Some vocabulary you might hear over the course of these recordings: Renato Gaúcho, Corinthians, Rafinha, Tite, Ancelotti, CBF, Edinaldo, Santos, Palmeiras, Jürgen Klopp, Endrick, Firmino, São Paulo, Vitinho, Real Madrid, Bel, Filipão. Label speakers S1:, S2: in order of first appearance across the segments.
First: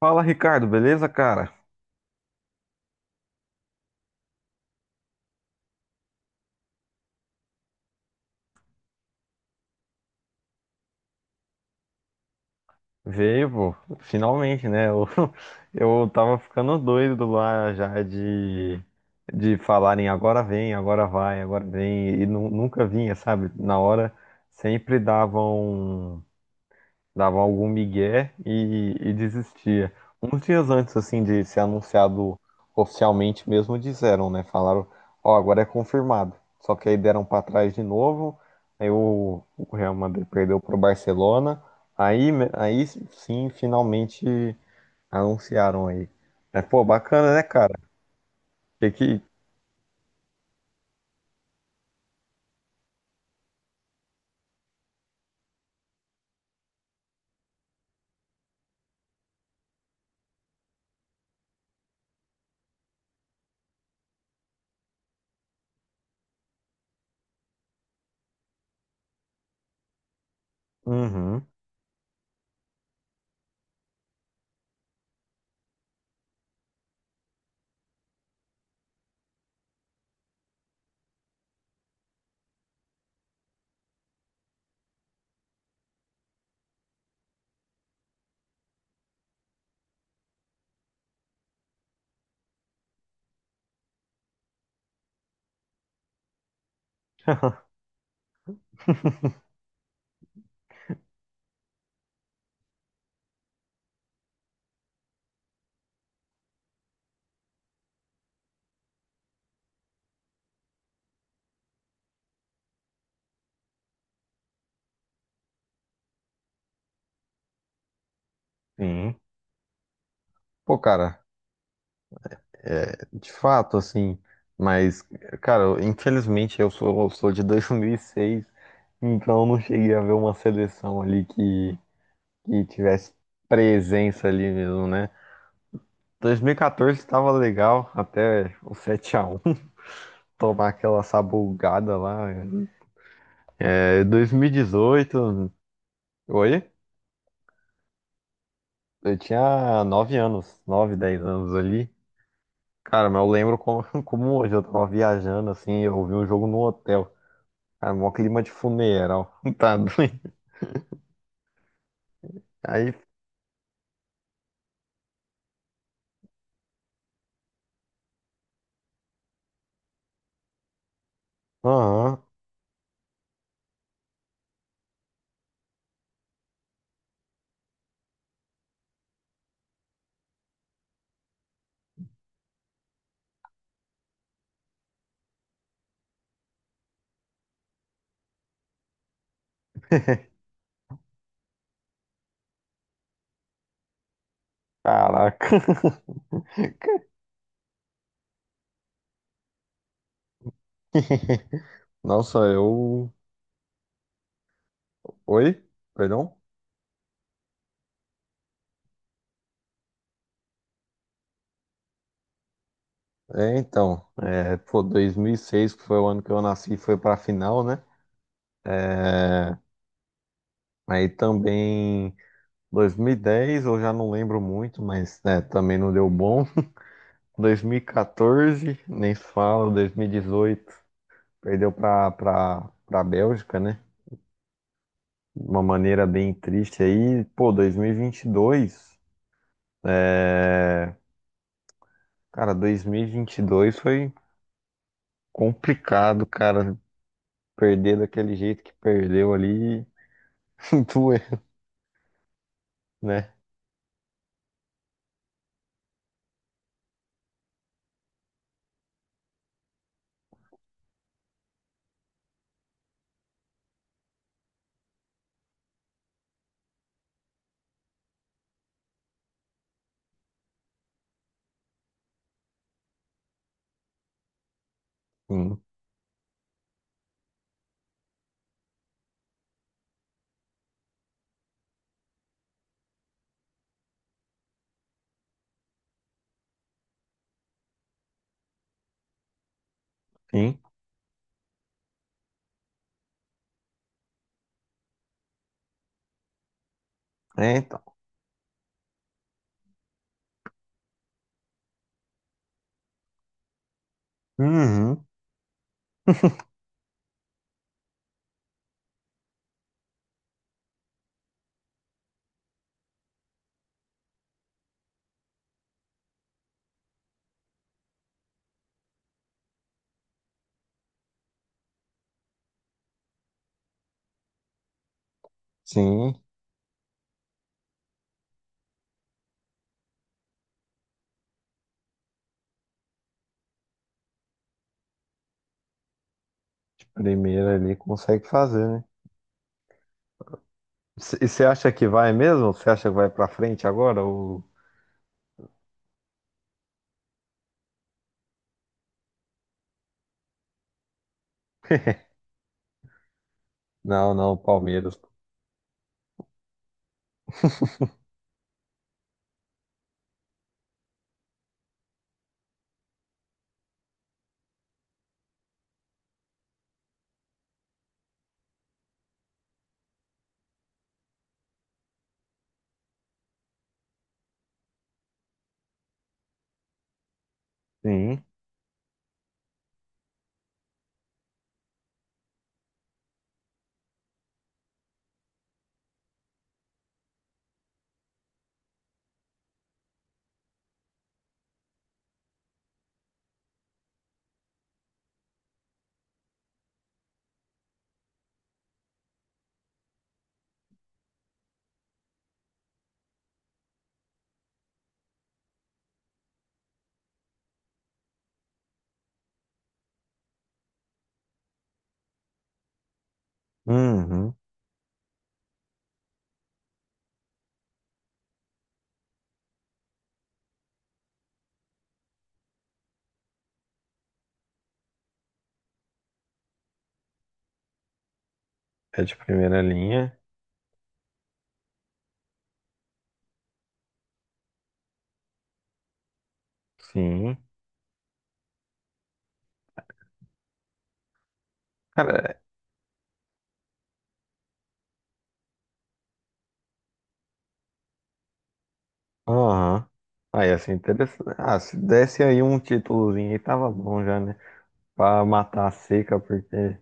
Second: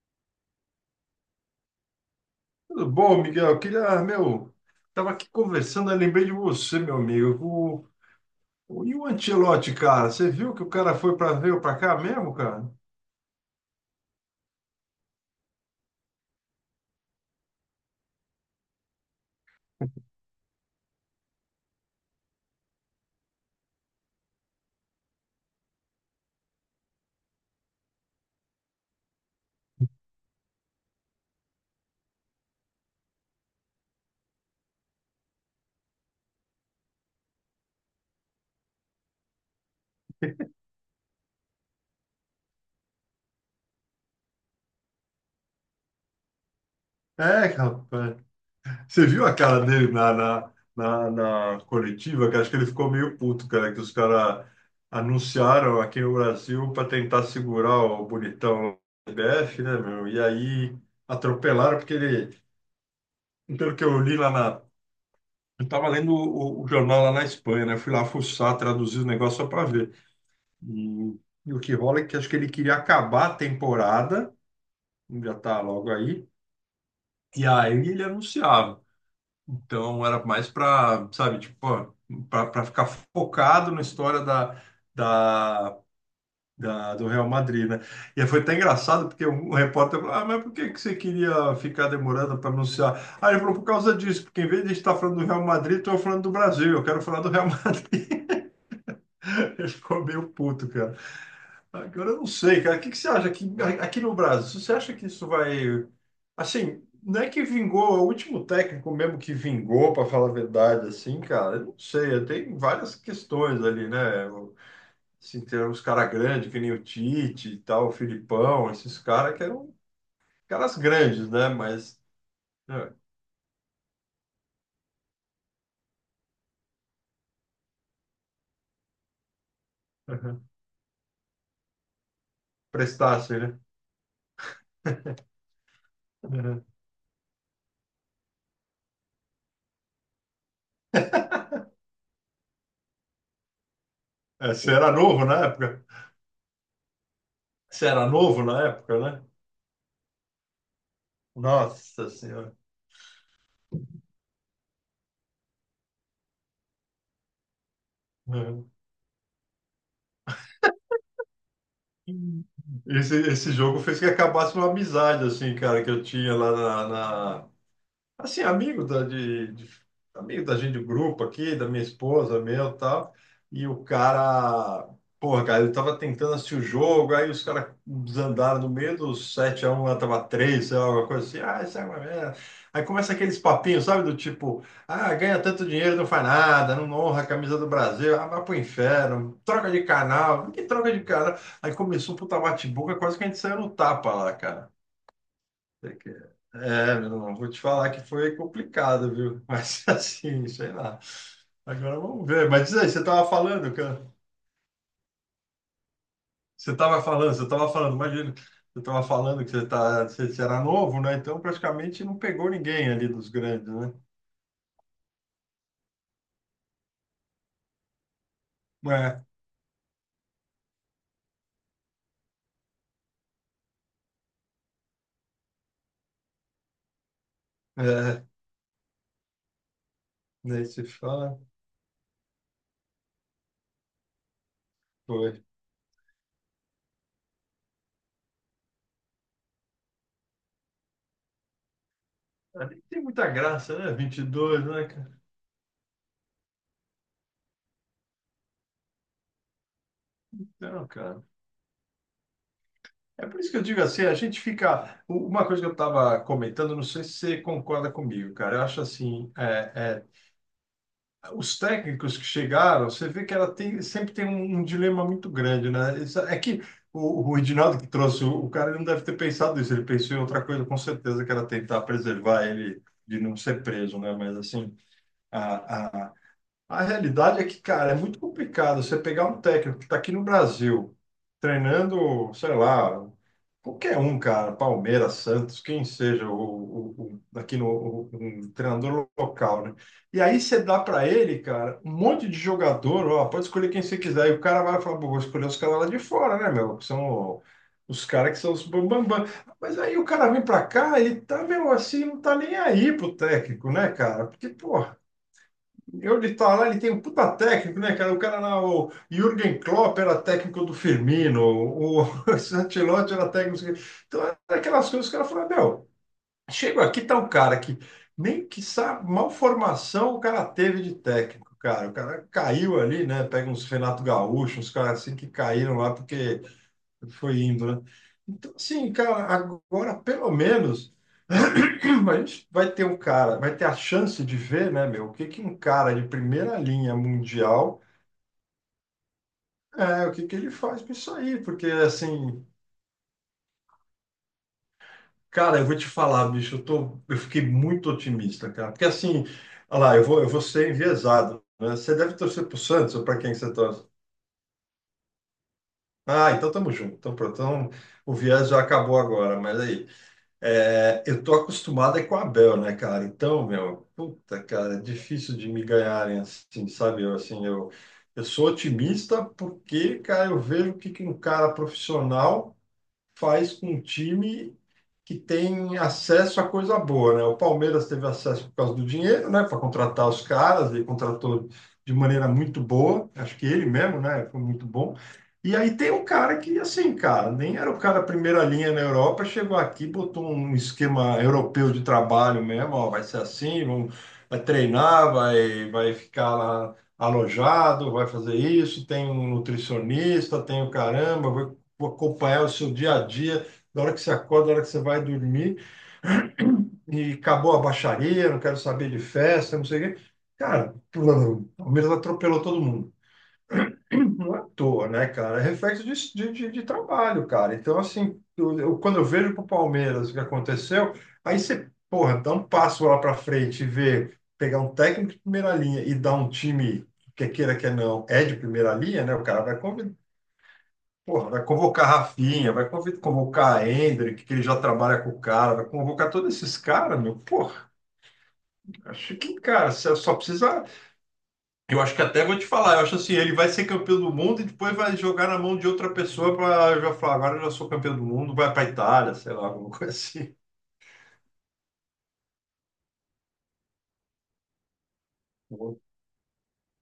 S1: Fala, Ricardo, beleza, cara?
S2: Tudo bom, Miguel? Queria, meu, tava aqui conversando, eu lembrei de você, meu amigo. E o Ancelotti, cara? Você viu que o cara foi para veio para cá mesmo, cara?
S1: Veio, pô, finalmente, né? Eu tava ficando doido lá já de falarem agora vem, agora vai, agora vem, e nunca vinha, sabe? Na hora sempre davam. Dava algum migué e desistia. Uns dias antes, assim, de ser anunciado oficialmente mesmo, disseram, né? Falaram, ó, agora é confirmado. Só que aí deram pra trás de novo, aí o Real Madrid perdeu pro Barcelona, aí, aí sim, finalmente anunciaram aí. Mas, pô, bacana, né,
S2: É,
S1: cara?
S2: rapaz. Você
S1: Que...
S2: viu a cara dele na coletiva, que acho que ele ficou meio puto, cara, que os caras anunciaram aqui no Brasil para tentar segurar o bonitão do CBF, né, meu? E aí atropelaram, porque ele. Pelo que eu li lá na Eu estava lendo o jornal lá na Espanha, né? Fui lá fuçar, traduzir o negócio só para ver. E,
S1: Uhum.
S2: e o que rola é que acho que ele queria acabar a temporada, já tá logo aí, e aí ele anunciava. Então era mais para, sabe, tipo, para ficar focado na história da, do Real Madrid, né? E aí foi até engraçado, porque um repórter falou: "Ah, mas por que que você queria ficar demorando para anunciar?" Ah, ele falou: "Por causa disso, porque em vez de estar falando do Real Madrid, estou falando do Brasil, eu quero falar do Real Madrid." Ele ficou meio puto, cara. Agora eu não sei, cara. O que que você acha aqui, aqui no Brasil? Você acha que isso vai. Assim, não é que vingou, é o último técnico mesmo que vingou, para falar a verdade, assim, cara. Eu não sei, tem várias questões ali, né? Assim, tem uns caras grandes, que nem o Tite e tal, o Filipão, esses
S1: Sim.
S2: caras que eram caras
S1: Pô, cara,
S2: grandes, né? Mas é,
S1: é, de fato, assim, mas, cara, infelizmente eu sou de 2006, então eu não cheguei a ver uma
S2: uhum,
S1: seleção ali que tivesse
S2: prestassem, né?
S1: presença ali mesmo, né?
S2: Uhum.
S1: 2014 estava legal, até o 7 a 1 tomar aquela sabugada lá. É,
S2: É, você era novo na
S1: 2018,
S2: época?
S1: oi?
S2: Você era novo na época,
S1: Eu
S2: né?
S1: tinha 9 anos, 9 10 anos ali.
S2: Nossa Senhora.
S1: Cara, mas eu lembro como, como hoje eu tava viajando, assim, eu vi um jogo no hotel. Cara, mó clima de
S2: Uhum.
S1: funeral. Tá doido. Aí,
S2: Esse jogo fez que acabasse uma amizade, assim, cara, que eu tinha lá na, assim, amigo da, de- amigo da gente do grupo aqui, da minha
S1: aham.
S2: esposa, meu e tal. E o cara, porra, cara, ele tava tentando assistir o jogo, aí os caras desandaram no meio dos 7-1 lá tava 3, sei lá, alguma coisa assim. Ah, isso é uma merda. Aí começa aqueles papinhos, sabe? Do tipo, ah, ganha tanto dinheiro, não faz nada, não honra a camisa do Brasil, ah, vai pro inferno, troca de canal, que troca de canal. Aí começou um puta bate-boca, quase que a gente saiu no tapa lá, cara.
S1: Caraca.
S2: É, meu irmão, vou te falar que foi complicado, viu? Mas assim, sei lá. Agora vamos
S1: Nossa,
S2: ver. Mas diz aí, você
S1: eu.
S2: estava falando, que
S1: Oi? Perdão?
S2: você estava falando, imagina, você estava falando que você, tá, você, você era novo, né? Então praticamente não pegou ninguém ali dos
S1: É,
S2: grandes, né?
S1: então, é, pô, 2006, que foi o ano que eu nasci, foi pra final, né?
S2: É,
S1: É, aí também, 2010, eu já não lembro muito, mas né, também não deu bom.
S2: é,
S1: 2014, nem se fala,
S2: daí
S1: 2018,
S2: você fala,
S1: perdeu pra Bélgica, né?
S2: foi.
S1: De uma maneira bem triste aí, pô, 2022, é... Cara,
S2: Ali tem muita
S1: 2022
S2: graça, né?
S1: foi
S2: 22, né, cara?
S1: complicado, cara, perder daquele jeito que perdeu ali,
S2: Não,
S1: doeu,
S2: cara. É
S1: né?
S2: por isso que eu digo assim, a gente fica. Uma coisa que eu estava comentando, não sei se você concorda comigo, cara. Eu acho assim, os técnicos que chegaram, você vê que ela tem, sempre tem um dilema muito grande, né? Isso, é que o Edinaldo que trouxe o cara ele não deve ter pensado isso, ele pensou em outra coisa, com certeza, que era tentar preservar ele de não ser preso, né? Mas assim, a, a- a realidade é que, cara, é muito complicado você pegar um técnico que está aqui no Brasil, treinando, sei lá, qualquer um, cara, Palmeiras, Santos, quem seja, o- o- aqui no o- um treinador local, né? E aí
S1: Enfim,
S2: você dá para ele, cara, um monte de jogador, ó, pode escolher quem você quiser. E o cara vai falar, pô, vou escolher os caras lá de fora, né, meu? Que são
S1: é, então,
S2: os caras que são os bambambam. Mas aí o cara vem para cá e tá, meu, assim, não tá nem aí pro técnico, né, cara? Porque, pô.
S1: uhum,
S2: Eu de tá lá, ele tem um puta técnico, né, cara? O cara lá, o Jürgen Klopp era técnico do Firmino, o esse Ancelotti era técnico. Não sei o quê. Então, era aquelas coisas que o cara falou, meu, chega aqui, tá um cara que nem que sabe, mal formação o cara teve de técnico, cara. O cara caiu ali, né? Pega uns Renato Gaúcho, uns caras assim que caíram lá
S1: sim,
S2: porque foi indo, né? Então, assim, cara, agora pelo menos a gente vai ter um cara, vai ter a chance de ver, né, meu, o que que um cara de primeira linha
S1: primeiro ali
S2: mundial,
S1: consegue fazer, né?
S2: é, o que que ele faz com isso
S1: E
S2: aí,
S1: você
S2: porque
S1: acha que vai
S2: assim,
S1: mesmo? Você acha que vai pra frente agora? Ou...
S2: cara, eu vou te falar, bicho, eu tô, eu fiquei muito otimista, cara, porque assim, olha lá, eu vou ser enviesado, né? Você deve torcer pro Santos ou pra quem que você torce?
S1: Não, não, Palmeiras.
S2: Ah, então tamo junto, então pronto, então o viés já acabou agora, mas aí. É, eu tô acostumado é com a Bel, né, cara? Então, meu, puta, cara, é difícil de me ganharem assim, sabe? Eu, assim, eu sou otimista porque, cara, eu vejo o que que um cara profissional faz com um time que tem acesso a coisa boa, né? O Palmeiras teve
S1: Sim.
S2: acesso por causa do dinheiro, né? Para contratar os caras, ele contratou de maneira muito boa, acho que ele mesmo, né? Foi muito bom. E aí tem um cara que, assim, cara, nem era o cara primeira linha na Europa, chegou aqui, botou um esquema europeu de trabalho mesmo, ó, vai ser assim, vamos, vai treinar, vai, vai ficar lá alojado, vai fazer isso, tem um nutricionista, tem o caramba, vai acompanhar o seu dia a dia, da hora que você acorda, da hora que você vai dormir, e acabou a baixaria, não quero saber de festa, não sei o quê. Cara, o Palmeiras atropelou todo mundo.
S1: Uhum.
S2: Não é à toa, né, cara? É reflexo de, de trabalho, cara. Então, assim, quando eu vejo pro Palmeiras o que aconteceu, aí você, porra, dá um passo lá para frente e vê, pegar um técnico de primeira linha e dar um time, que queira que não, é de primeira
S1: É
S2: linha, né?
S1: de
S2: O cara vai
S1: primeira
S2: convidar.
S1: linha.
S2: Porra, vai convocar Rafinha, vai convocar Endrick, que ele já trabalha com o cara, vai convocar todos esses caras, meu.
S1: Sim.
S2: Porra, acho que, cara, você só precisa. Eu acho que até vou
S1: Cara,
S2: te falar, eu acho assim, ele vai ser campeão do mundo e depois vai jogar na mão de outra pessoa para já falar, agora eu já sou campeão do mundo, vai para Itália, sei lá, alguma
S1: aham.
S2: coisa assim.
S1: Aí, assim, interessante. Ah, se desse aí um títulozinho aí, tava bom já, né? Pra matar a seca, porque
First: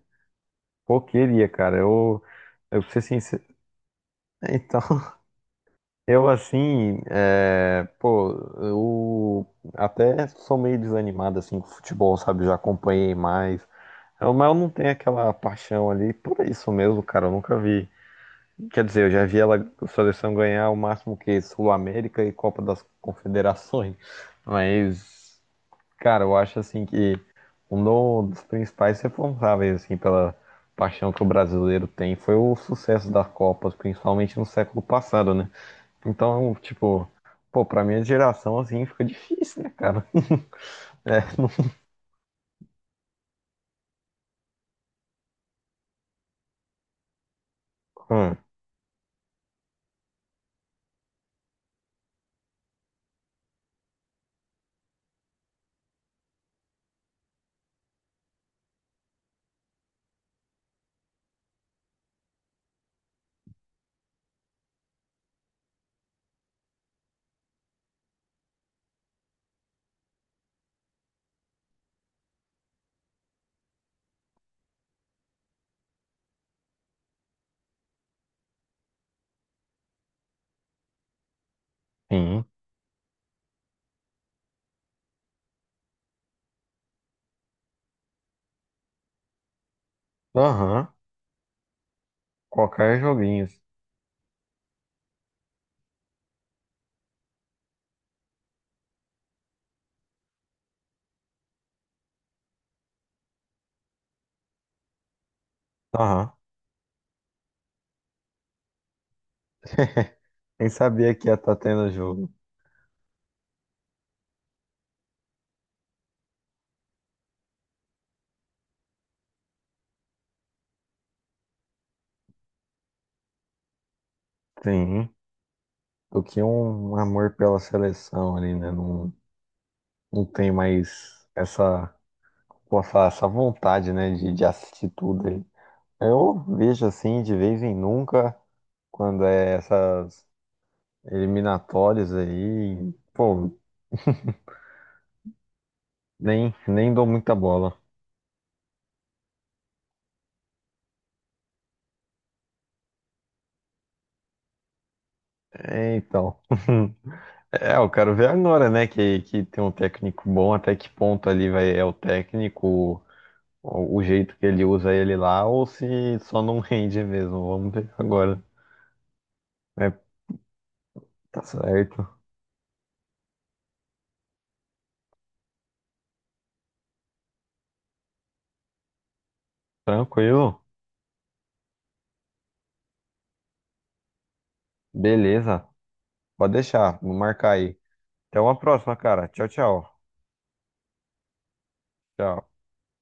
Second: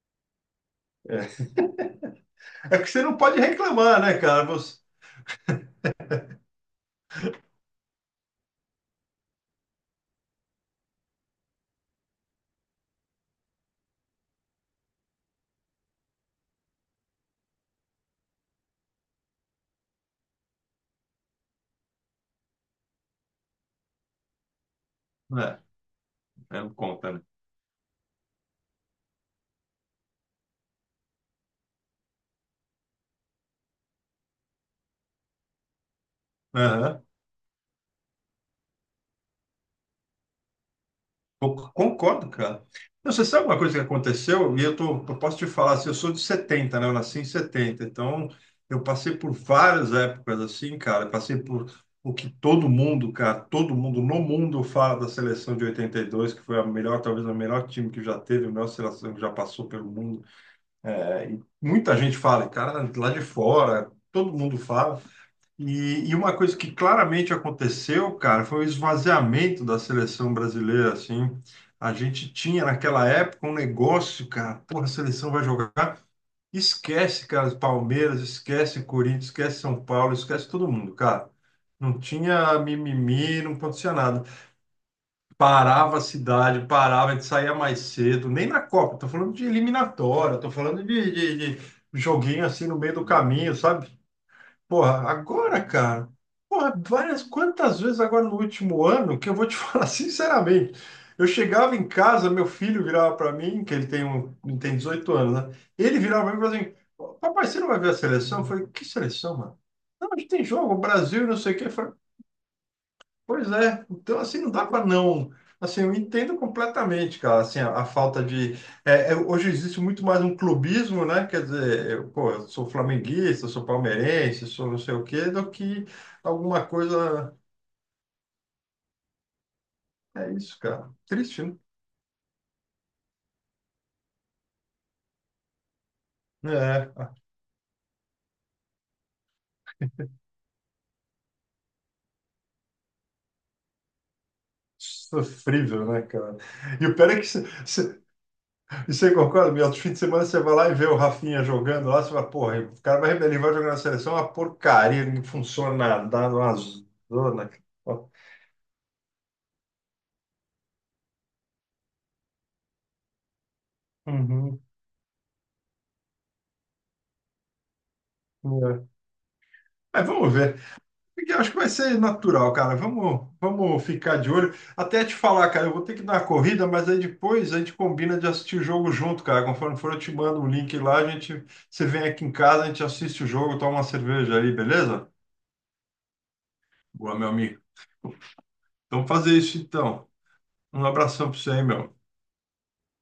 S1: pô,
S2: É,
S1: queria, cara.
S2: é
S1: Eu
S2: que
S1: pra ser
S2: você não pode
S1: sincero.
S2: reclamar, né, cara? Você...
S1: Então, eu assim, é, pô, eu até sou meio desanimado assim com futebol, sabe? Já acompanhei mais. Mas eu não tenho aquela paixão ali por isso mesmo, cara. Eu nunca vi. Quer dizer, eu já vi ela, a seleção ganhar o máximo que Sul-América e Copa das Confederações. Mas.
S2: É,
S1: Cara, eu acho
S2: é, não
S1: assim
S2: conta,
S1: que
S2: né?
S1: um dos principais responsáveis assim pela paixão que o brasileiro tem foi o sucesso das Copas, principalmente no século passado, né? Então,
S2: Aham.
S1: tipo, pô, pra minha geração assim fica difícil, né, cara? É.
S2: Eu concordo, cara. Não, você sabe uma coisa que aconteceu? E eu, tô, eu posso te falar assim, eu sou de 70, né? Eu nasci em 70. Então,
S1: Hum,
S2: eu passei por várias épocas assim, cara. Eu passei por o que todo mundo, cara, todo mundo no mundo fala da seleção de 82, que foi a melhor, talvez o melhor time que já teve, a melhor seleção que já passou pelo mundo. É, e muita gente fala, e, cara, lá de fora, todo mundo fala. E uma coisa que claramente aconteceu, cara, foi o esvaziamento da seleção brasileira, assim. A gente tinha naquela época um negócio, cara, porra, a seleção vai jogar. Esquece, cara, Palmeiras, esquece Corinthians, esquece São Paulo, esquece todo mundo, cara. Não
S1: sim.
S2: tinha mimimi, não acontecia nada. Parava a cidade, parava, a gente saía mais cedo, nem na Copa, tô falando de eliminatória, tô falando
S1: Aham.
S2: de, de joguinho assim no meio
S1: Qualquer
S2: do
S1: joguinho.
S2: caminho, sabe? Porra, agora, cara, porra, várias, quantas vezes agora no último ano que eu vou te falar sinceramente, eu chegava em casa, meu filho virava para mim, que ele tem 18 anos, né? Ele virava
S1: Aham.
S2: para mim e falava assim, papai, você não vai ver a seleção? Eu falei, que seleção, mano? Não, a gente tem
S1: Nem
S2: jogo,
S1: sabia
S2: Brasil,
S1: que ia
S2: não sei
S1: estar
S2: o quê.
S1: tendo jogo.
S2: Pois é, então assim não dá para não. Assim, eu entendo completamente, cara, assim, a falta de. Hoje existe muito mais um clubismo, né? Quer dizer, eu, pô, eu sou flamenguista, sou palmeirense, sou não sei o
S1: Sim.
S2: quê, do que
S1: Do que
S2: alguma
S1: um amor
S2: coisa.
S1: pela seleção ali, né? Não, não
S2: É
S1: tem
S2: isso, cara.
S1: mais
S2: Triste, né?
S1: essa, posso falar, essa vontade, né, de assistir tudo aí. Eu vejo
S2: É,
S1: assim de vez em nunca, quando é essas eliminatórias aí, pô,
S2: sofrível, né, cara? E
S1: nem
S2: o
S1: dou
S2: pior é que
S1: muita
S2: você
S1: bola.
S2: você concorda, meu, outro fim de semana você vai lá e vê o Rafinha jogando lá, você fala, porra, o cara vai, ele vai jogar na seleção, é uma porcaria, não funciona
S1: É,
S2: nada, dá
S1: então.
S2: uma zona.
S1: É, eu quero ver agora, né? Que tem um técnico bom, até que ponto ali vai, é o técnico, o jeito que
S2: Uhum,
S1: ele usa ele lá, ou se só não rende mesmo. Vamos ver agora.
S2: é.
S1: É,
S2: Mas vamos ver. Porque eu
S1: tá
S2: acho que vai ser
S1: certo.
S2: natural, cara. Vamos, vamos ficar de olho. Até te falar, cara, eu vou ter que dar uma corrida, mas aí depois a gente combina de assistir o jogo junto, cara. Conforme for, eu te mando o
S1: Tranquilo?
S2: link lá, a gente, você vem aqui em casa, a gente assiste o jogo, toma uma cerveja aí, beleza?
S1: Beleza. Pode deixar, vou
S2: Boa, meu
S1: marcar
S2: amigo.
S1: aí. Até uma próxima,
S2: Então
S1: cara.
S2: fazer
S1: Tchau,
S2: isso
S1: tchau.
S2: então. Um abração pra você aí, meu.
S1: Tchau.